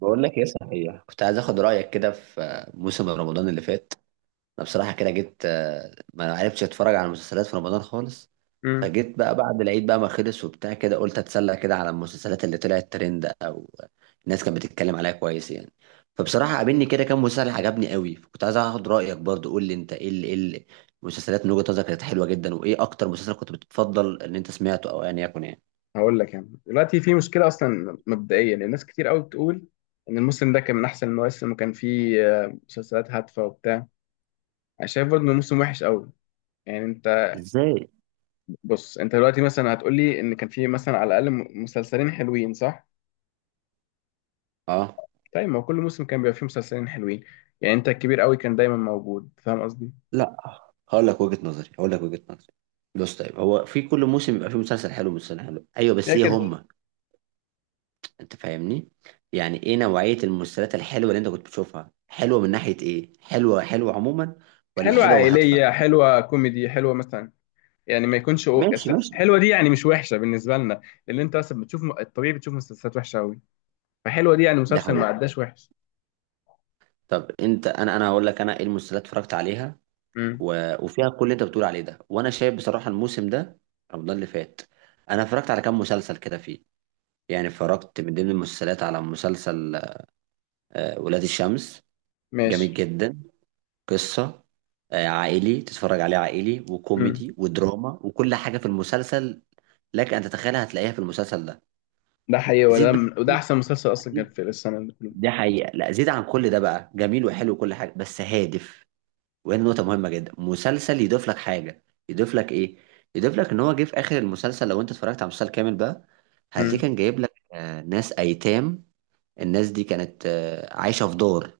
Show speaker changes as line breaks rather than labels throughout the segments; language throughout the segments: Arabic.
بقول لك ايه، صحيح كنت عايز اخد رايك كده في موسم رمضان اللي فات. انا بصراحه كده جيت، ما عرفتش اتفرج على المسلسلات في رمضان خالص.
امم
فجيت بقى بعد العيد بقى ما خلص وبتاع كده، قلت اتسلى كده على المسلسلات اللي طلعت ترند او الناس كانت بتتكلم عليها كويس يعني. فبصراحه قابلني كده كام مسلسل عجبني قوي، فكنت عايز اخد رايك برضو. قول لي انت المسلسلات من وجهه نظرك كانت حلوه جدا، وايه اكتر مسلسل كنت بتفضل ان انت سمعته او ان يكن يعني؟
هقول لك يعني دلوقتي في مشكله. اصلا مبدئيا الناس كتير قوي بتقول ان الموسم ده كان من احسن المواسم، وكان فيه مسلسلات هادفه وبتاع. انا شايف برضه انه موسم وحش قوي. يعني انت
ازاي؟
بص، انت دلوقتي مثلا هتقول لي ان كان فيه مثلا على الاقل مسلسلين حلوين، صح؟
اه،
طيب ما هو كل موسم كان بيبقى فيه مسلسلين حلوين. يعني انت الكبير قوي كان دايما موجود، فاهم قصدي؟
لا. هقول لك وجهة نظري. بص، طيب هو في كل موسم بيبقى فيه مسلسل حلو ومسلسل حلو، ايوه، بس ايه
لكن
هما؟ انت فاهمني؟ يعني ايه نوعية المسلسلات الحلوة اللي انت كنت بتشوفها؟ حلوة من ناحية ايه؟ حلوة حلوة عموما ولا
حلوه
حلوة وهادفة؟
عائليه، حلوه كوميدي، حلوه مثلا. يعني ما يكونش
ماشي، ماشي.
حلوه دي يعني مش وحشه بالنسبه لنا. لان انت مثلا بتشوف الطبيعي، بتشوف مسلسلات وحشه قوي، فحلوه دي يعني
ده
مسلسل ما
حقيقي.
عداش وحش.
طب انت، انا هقول لك انا ايه المسلسلات اتفرجت عليها
امم.
وفيها كل اللي انت بتقول عليه ده، وانا شايف بصراحة الموسم ده، رمضان اللي فات، انا اتفرجت على كام مسلسل كده فيه. يعني اتفرجت من ضمن المسلسلات على مسلسل ولاد الشمس.
ماشي.
جميل جدا. قصة عائلي، تتفرج عليه عائلي
امم.
وكوميدي ودراما، وكل حاجة في المسلسل لك أن تتخيلها هتلاقيها في المسلسل ده.
ده حقيقي،
زيد بقى،
وده احسن مسلسل اصلا كان في السنه اللي كلها.
دي حقيقة، لا زيد عن كل ده بقى، جميل وحلو وكل حاجة، بس هادف. وهي نقطة مهمة جدا، مسلسل يضيف لك حاجة. يضيف لك إيه؟ يضيف لك إن هو جه في آخر المسلسل، لو أنت اتفرجت على المسلسل كامل بقى، هتلاقيه
امم.
كان جايب لك ناس أيتام. الناس دي كانت عايشة في دار،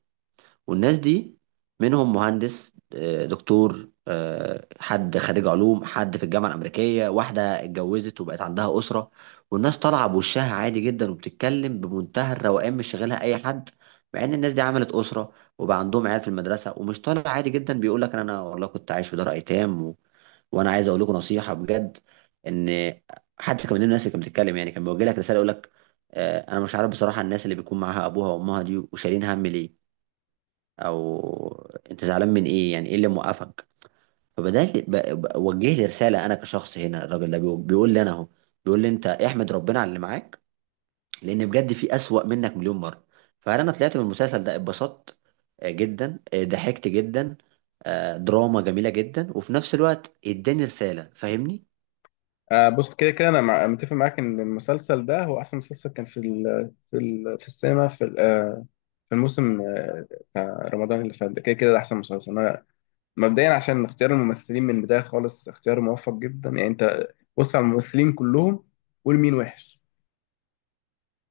والناس دي منهم مهندس، دكتور، حد خريج علوم، حد في الجامعة الأمريكية، واحدة اتجوزت وبقت عندها أسرة، والناس طالعة بوشها عادي جدا، وبتتكلم بمنتهى الروقان، مش شاغلها أي حد، مع إن الناس دي عملت أسرة، وبقى عندهم عيال في المدرسة، ومش طالع عادي جدا بيقول لك أنا والله كنت عايش في دار أيتام، وأنا عايز أقول لكم نصيحة بجد، إن حتى كمان الناس اللي كانت بتتكلم، يعني كان بيوجه لك رسالة، يقول لك أنا مش عارف بصراحة، الناس اللي بيكون معاها أبوها وأمها دي وشايلين هم ليه، او انت زعلان من ايه، يعني ايه اللي موقفك. فبدات وجه لي رساله انا كشخص، هنا الراجل ده بيقول لي انا اهو، بيقول لي انت احمد ربنا على اللي معاك، لان بجد في اسوأ منك مليون مره. فانا طلعت من المسلسل ده اتبسطت جدا، ضحكت جدا، دراما جميله جدا، وفي نفس الوقت اداني رساله. فاهمني؟
آه، بص كده كده انا متفق معاك ان المسلسل ده هو احسن مسلسل كان في ال... في ال... في السينما في ال... آه في الموسم، بتاع رمضان اللي فات ده. كده كده ده احسن مسلسل. انا مبدئيا عشان اختيار الممثلين من البدايه خالص اختيار موفق جدا. يعني انت بص على الممثلين كلهم، قول مين وحش.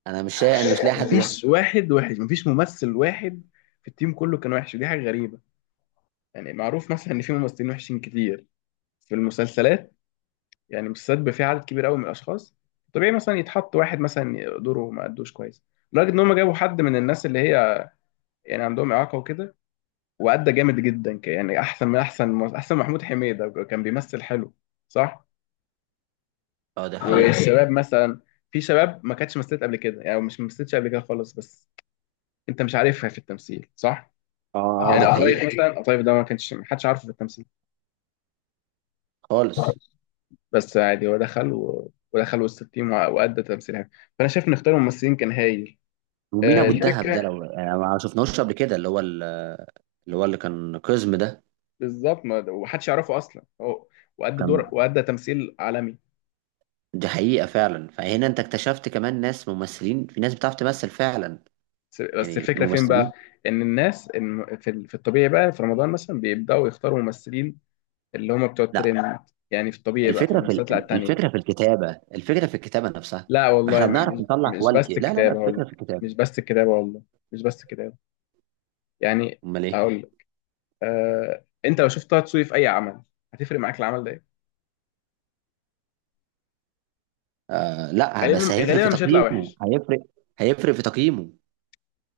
انا مش لاقي حد وحش.
مفيش واحد وحش، مفيش ممثل واحد في التيم كله كان وحش، ودي حاجه غريبه. يعني معروف مثلا ان في ممثلين وحشين كتير في المسلسلات. يعني المسلسلات بيبقى فيها عدد كبير قوي من الاشخاص، طبيعي مثلا يتحط واحد مثلا دوره ما ادوش كويس. لدرجه ان هم جابوا حد من الناس اللي هي يعني عندهم اعاقه وكده، وادى جامد جدا. يعني احسن من احسن. محمود حميده كان بيمثل حلو، صح؟
اه، ده حقيقه.
والشباب مثلا، في شباب ما كانتش مثلت قبل كده. يعني مش مثلتش قبل كده خالص، بس انت مش عارفها في التمثيل، صح؟
اه، اه،
يعني
دي
قطايف
حقيقه.
مثلا، قطايف ده ما كانش ما حدش عارفه في التمثيل.
خالص.
بس عادي، هو دخل ودخل وسط التيم، وأدى تمثيل حلو. فأنا شايف إن اختيار الممثلين كان هايل.
ومين ابو
مم.
الدهب ده،
الفكرة
لو ما شفناهوش قبل كده، اللي هو اللي كان قزم ده،
بالظبط، ما ومحدش يعرفه أصلا هو، وأدى
كان.
دور وأدى تمثيل عالمي.
دي حقيقة فعلا، فهنا انت اكتشفت كمان ناس ممثلين، في ناس بتعرف تمثل فعلا،
بس
يعني
الفكرة فين بقى؟
الممثلين.
إن الناس إن في ال- في الطبيعي بقى في رمضان مثلا بيبدأوا يختاروا ممثلين اللي هم بتوع
لا،
الترند. يعني في الطبيعي بقى في
الفكرة
المسلسلات، لا التانية.
الفكرة في الكتابة، الفكرة في الكتابة نفسها.
لا
ما
والله،
احنا
م-
بنعرف
مش
نطلع
مش
كواليتي.
بس
لا، لا، لا،
الكتابة. هقول
الفكرة في
لك،
الكتابة.
مش بس الكتابة والله. مش بس الكتابة يعني.
امال ايه؟
أقول لك، أنت لو شفت طه دسوقي في أي عمل، هتفرق معاك العمل ده إيه؟
آه، لا،
غالبا
بس هيفرق
غالبا
في
مش هيطلع
تقييمه،
وحش.
هيفرق. هيفرق في تقييمه.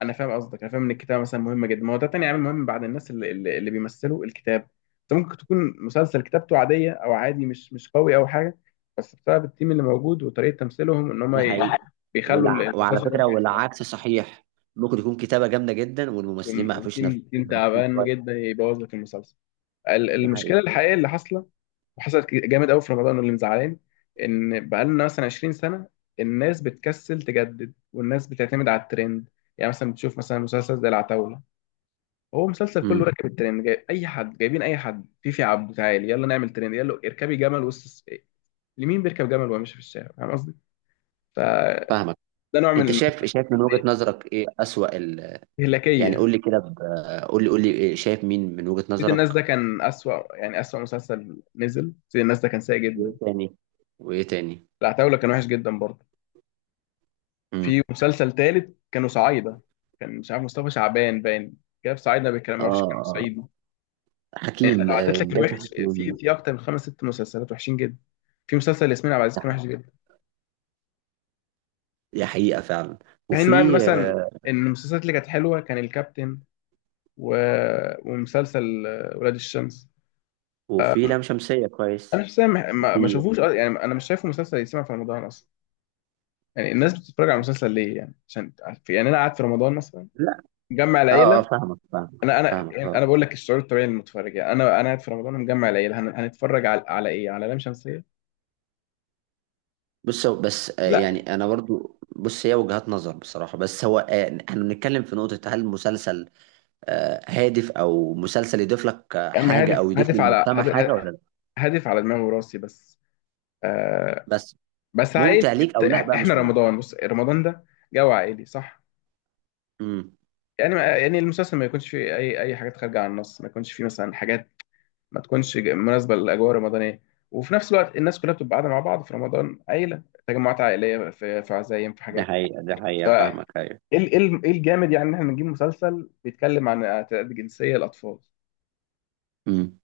انا فاهم قصدك، انا فاهم ان الكتابه مثلا مهمه جدا، ما هو ده تاني عامل مهم بعد الناس اللي بيمثلوا الكتاب. انت ممكن تكون مسلسل كتابته عاديه او عادي، مش قوي او حاجه، بس بسبب التيم اللي موجود وطريقه تمثيلهم ان هم
ده حقيقي.
بيخلوا
وعلى
المسلسل
فكرة،
ينفع يكسب.
والعكس صحيح. ممكن يكون كتابة جامدة جدا والممثلين
وم-
ما عرفوش ينفذوا
وتيم تيم
اللي مكتوب
تعبان
كويس.
جدا يبوظ لك المسلسل.
ده حقيقي.
المشكله الحقيقيه اللي حاصله وحصلت جامد قوي في رمضان واللي مزعلاني، ان بقالنا مثلا 20 سنه الناس بتكسل تجدد والناس بتعتمد على الترند. يعني مثلا بتشوف مثلا مسلسل زي العتاولة، هو مسلسل كله
امم.
راكب الترند، جايب اي حد، جايبين اي حد. فيفي عبده تعالي، يلا نعمل ترند، يلا اركبي جمل وسط الس- لمين بيركب جمل وهو ماشي في الشارع، فاهم قصدي؟ فده
فاهمك.
نوع
انت
من
شايف من وجهة نظرك ايه أسوأ؟ يعني
الاستهلاكيه.
قول لي كده، قول لي شايف مين من وجهة
سيد الناس
نظرك؟
ده كان اسوأ، يعني اسوأ مسلسل نزل. سيد الناس ده كان سيء
وايه
جدا.
تاني؟ وايه تاني؟
العتاوله كان وحش جدا برضه. في
امم.
مسلسل تالت كانوا صعايده، كان مش عارف مصطفى شعبان باين، جاب صعايده بيتكلم ما
اه،
اعرفش كانوا
آه.
صعيدي. يعني
حكيم،
لو عدت لك
باشا
الوحش في
حكيم.
في اكتر من خمس ست مسلسلات وحشين جدا. في مسلسل ياسمين عبد العزيز كان وحش.
دي حقيقة فعلا.
في حين بقى إن
وفي
مثلا ان المسلسلات اللي كانت حلوه كان الكابتن، و... ومسلسل ولاد الشمس.
وفي لام شمسية كويس.
انا شخصيا ما
وفي...
شافوش يعني انا مش شايفه مسلسل يتسمع في رمضان اصلا. يعني الناس بتتفرج على المسلسل ليه؟ يعني عشان، يعني انا قاعد في رمضان مثلا
لا.
مجمع
اه، اه،
العيله.
فاهمك، فاهمك،
انا انا
فاهمك،
يعني انا
اه.
بقول لك الشعور الطبيعي للمتفرج. يعني انا قاعد في رمضان مجمع العيله، هنتفرج على ايه؟ على لام شمسيه؟
بس،
لا.
يعني انا برضو، بص هي وجهات نظر بصراحة، بس هو احنا بنتكلم في نقطة، هل المسلسل هادف او مسلسل يضيف لك
يا عم،
حاجة او يضيف للمجتمع حاجة ولا لا؟
هادف على دماغي وراسي بس. آه
بس
بس عائلي.
ممتع ليك او لا بقى
احنا
مش مهم.
رمضان، بص رمضان ده جو عائلي، صح؟
امم.
يعني ما يعني المسلسل ما يكونش فيه اي حاجات خارجه عن النص، ما يكونش فيه مثلا حاجات ما تكونش مناسبه للاجواء الرمضانيه. وفي نفس الوقت الناس كلها بتبقى قاعده مع بعض في رمضان، عيله، تجمعات عائليه، في عزايم، في
ده
حاجات.
حقيقة، ده
ف
حقيقة،
ايه
فاهمك، أيوة.
إيه الجامد؟ يعني ان احنا نجيب مسلسل بيتكلم عن اعتداءات جنسيه الاطفال؟
امم.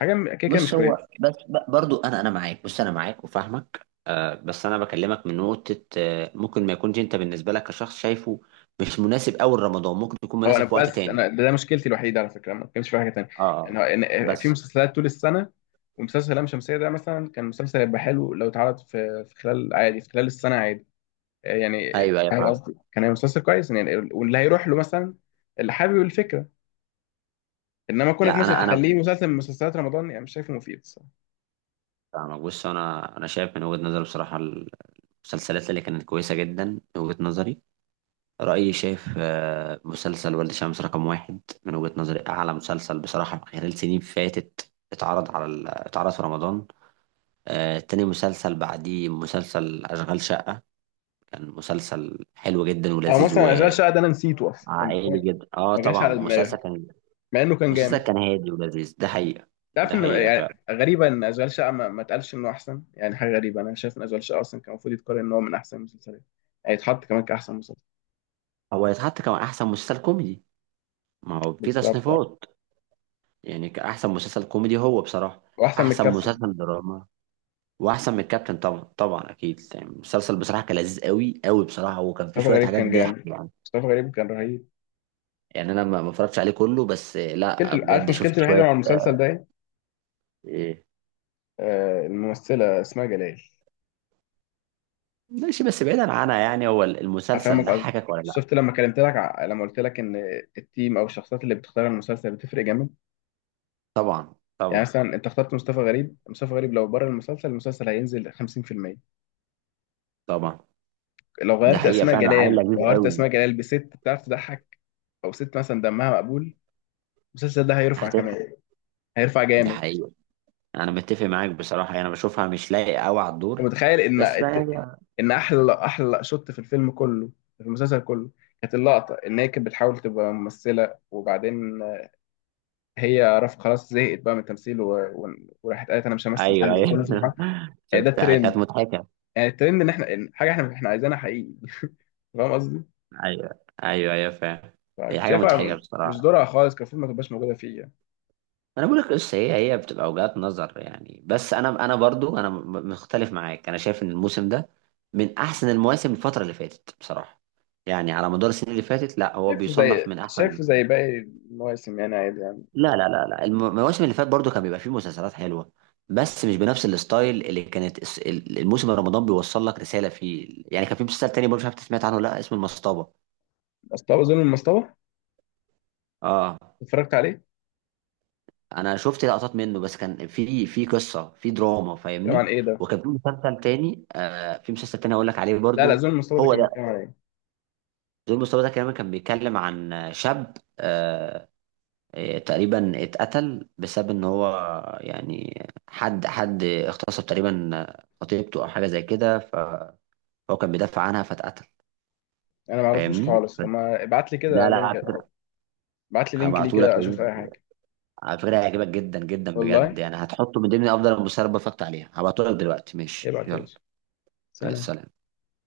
كده كده مش
بص هو،
كويسه.
بس برضو انا معاك، بص انا معاك وفاهمك. آه، بس انا بكلمك من نقطة آه، ممكن ما يكونش انت بالنسبة لك كشخص شايفه مش مناسب اول رمضان، ممكن يكون
هو انا
مناسب في وقت
بس
تاني.
انا ده مشكلتي الوحيده على فكره، ما كانش في حاجه تانيه.
اه،
يعني
آه.
هو في
بس.
مسلسلات طول السنه، ومسلسل لام شمسيه ده مثلا كان مسلسل هيبقى حلو لو اتعرض في خلال عادي، في خلال السنه عادي. يعني
أيوة، أيوة،
فاهم
فاهم.
قصدي؟ كان هيبقى مسلسل كويس، يعني واللي هيروح له مثلا، اللي حابب الفكره. انما كونك
لا،
مثلا
انا
تخليه مسلسل من مسلسلات رمضان، يعني مش شايفه مفيد الصراحه.
فاهمك. بص انا شايف من وجهة نظري بصراحة، المسلسلات اللي كانت كويسة جدا، من وجهة نظري، رأيي شايف مسلسل ولد شمس رقم واحد من وجهة نظري، أعلى مسلسل بصراحة خلال سنين فاتت اتعرض اتعرض في رمضان. تاني مسلسل بعديه مسلسل أشغال شقة، كان مسلسل حلو جدا
او
ولذيذ،
مثلا اشغال شقه ده انا نسيته اصلا، يعني
وعائلي
فاهم؟
جدا. اه،
ما جاش
طبعا
على
مسلسل
دماغي
كان،
مع انه كان
مسلسل
جامد.
كان هادي ولذيذ. ده حقيقة.
تعرف
ده
ان
حقيقة
يعني
فعلا.
غريبه ان اشغال شقه ما اتقالش انه احسن. يعني حاجه غريبه، انا شايف ان اشغال شقه اصلا كان المفروض يتقال ان هو من احسن المسلسلات. يعني يتحط كمان كاحسن مسلسل.
هو يتحط كمان أحسن مسلسل كوميدي، ما هو في
بالظبط. آه.
تصنيفات، يعني كأحسن مسلسل كوميدي هو بصراحة.
واحسن من
أحسن
الكابتن.
مسلسل دراما. واحسن من الكابتن، طبعا، طبعا، اكيد. يعني المسلسل بصراحه كان لذيذ قوي قوي بصراحه، وكان فيه
مصطفى
شويه
غريب
حاجات
كان
ضحك
جامد.
يعني.
مصطفى غريب كان رهيب.
يعني انا ما اتفرجتش عليه كله، بس لا،
مشكلتي، عارف
بجد شفت
مشكلتي الوحيده
شويه.
مع المسلسل ده إيه؟
آه،
آه، الممثلة اسمها جلال.
ماشي، بس بعيدا عنها يعني، هو المسلسل
هفهمك قصدي.
ضحكك ولا لا؟
شفت لما كلمت لك لما قلت لك ان التيم او الشخصيات اللي بتختار المسلسل بتفرق جامد.
طبعا،
يعني
طبعا،
مثلا انت اخترت مصطفى غريب. مصطفى غريب لو بره المسلسل، المسلسل هينزل 50%.
طبعا.
لو
ده
غيرت
حقيقه
اسماء
فعلا، عيل
جلال،
لذيذ
لو غيرت
قوي.
اسماء جلال بست بتعرف تضحك، او ست مثلا دمها مقبول، المسلسل ده هيرفع
هتفهم.
كمان، هيرفع
ده
جامد.
حقيقه. انا متفق معاك بصراحه، يعني انا بشوفها مش لايقه قوي على
انت
الدور.
متخيل
بس بقى هي.
ان احلى شوت في المسلسل كله، كانت اللقطة إن هي كانت بتحاول تبقى ممثلة، وبعدين هي رف خلاص زهقت بقى من التمثيل وراحت قالت انا مش همثل
ايوه،
تاني في
ايوه،
كل سبحان. يعني ده
شفتها
الترند.
كانت مضحكه.
يعني الترند ان احنا إن حاجه احنا عايزينها حقيقي. فاهم قصدي؟
ايوه، ايوه، ايوه، فعلا. هي
فكنت
حاجه مضحكه
شايفها مش
بصراحه.
دورها خالص، كان المفروض ما تبقاش موجوده فيه يعني.
انا بقول لك، بس هي بتبقى وجهات نظر يعني، بس انا برضو، انا مختلف معاك. انا شايف ان الموسم ده من احسن المواسم الفتره اللي فاتت بصراحه، يعني على مدار السنين اللي فاتت لا هو
شايفه
بيصنف
زي
من احسن.
شايفه زي باقي المواسم يعني، عادي يعني.
لا، لا، لا، لا، المواسم اللي فاتت برضو كان بيبقى فيه مسلسلات حلوه، بس مش بنفس الستايل اللي كانت الموسم رمضان بيوصل لك رساله فيه. يعني كان في مسلسل تاني برضو، مش عارف أنت سمعت عنه ولا لا، اسمه المصطبه.
مستوى ظلم المستوى.
اه.
اتفرجت عليه؟
انا شفت لقطات منه بس، كان في قصه في دراما،
بيتكلم عن
فاهمني.
ايه ده؟
وكان في مسلسل تاني، آه، في مسلسل تاني هقول لك عليه
لا لا،
برضو.
ظلم المستوى ده
هو
كان
ده،
بيتكلم عن ايه؟
دور مصطفى ده كمان كان بيتكلم عن شاب، تقريبا اتقتل بسبب ان هو، يعني حد اغتصب تقريبا خطيبته او حاجه زي كده، فهو كان بيدافع عنها فاتقتل.
انا ما اعرفوش
فاهمني؟
خالص. طب ما ابعت لي
لا،
كده
لا، على
لينك.
فكره
ابعت لي لينك ليه
هبعته لك.
كده، اشوف اي حاجه.
على فكره هيعجبك جدا جدا
والله.
بجد، يعني هتحطه من ضمن افضل المسلسلات اللي اتفرجت عليها. هبعته لك دلوقتي، ماشي،
ابعت يا
يلا.
باشا.
مع
سلام.
السلامة.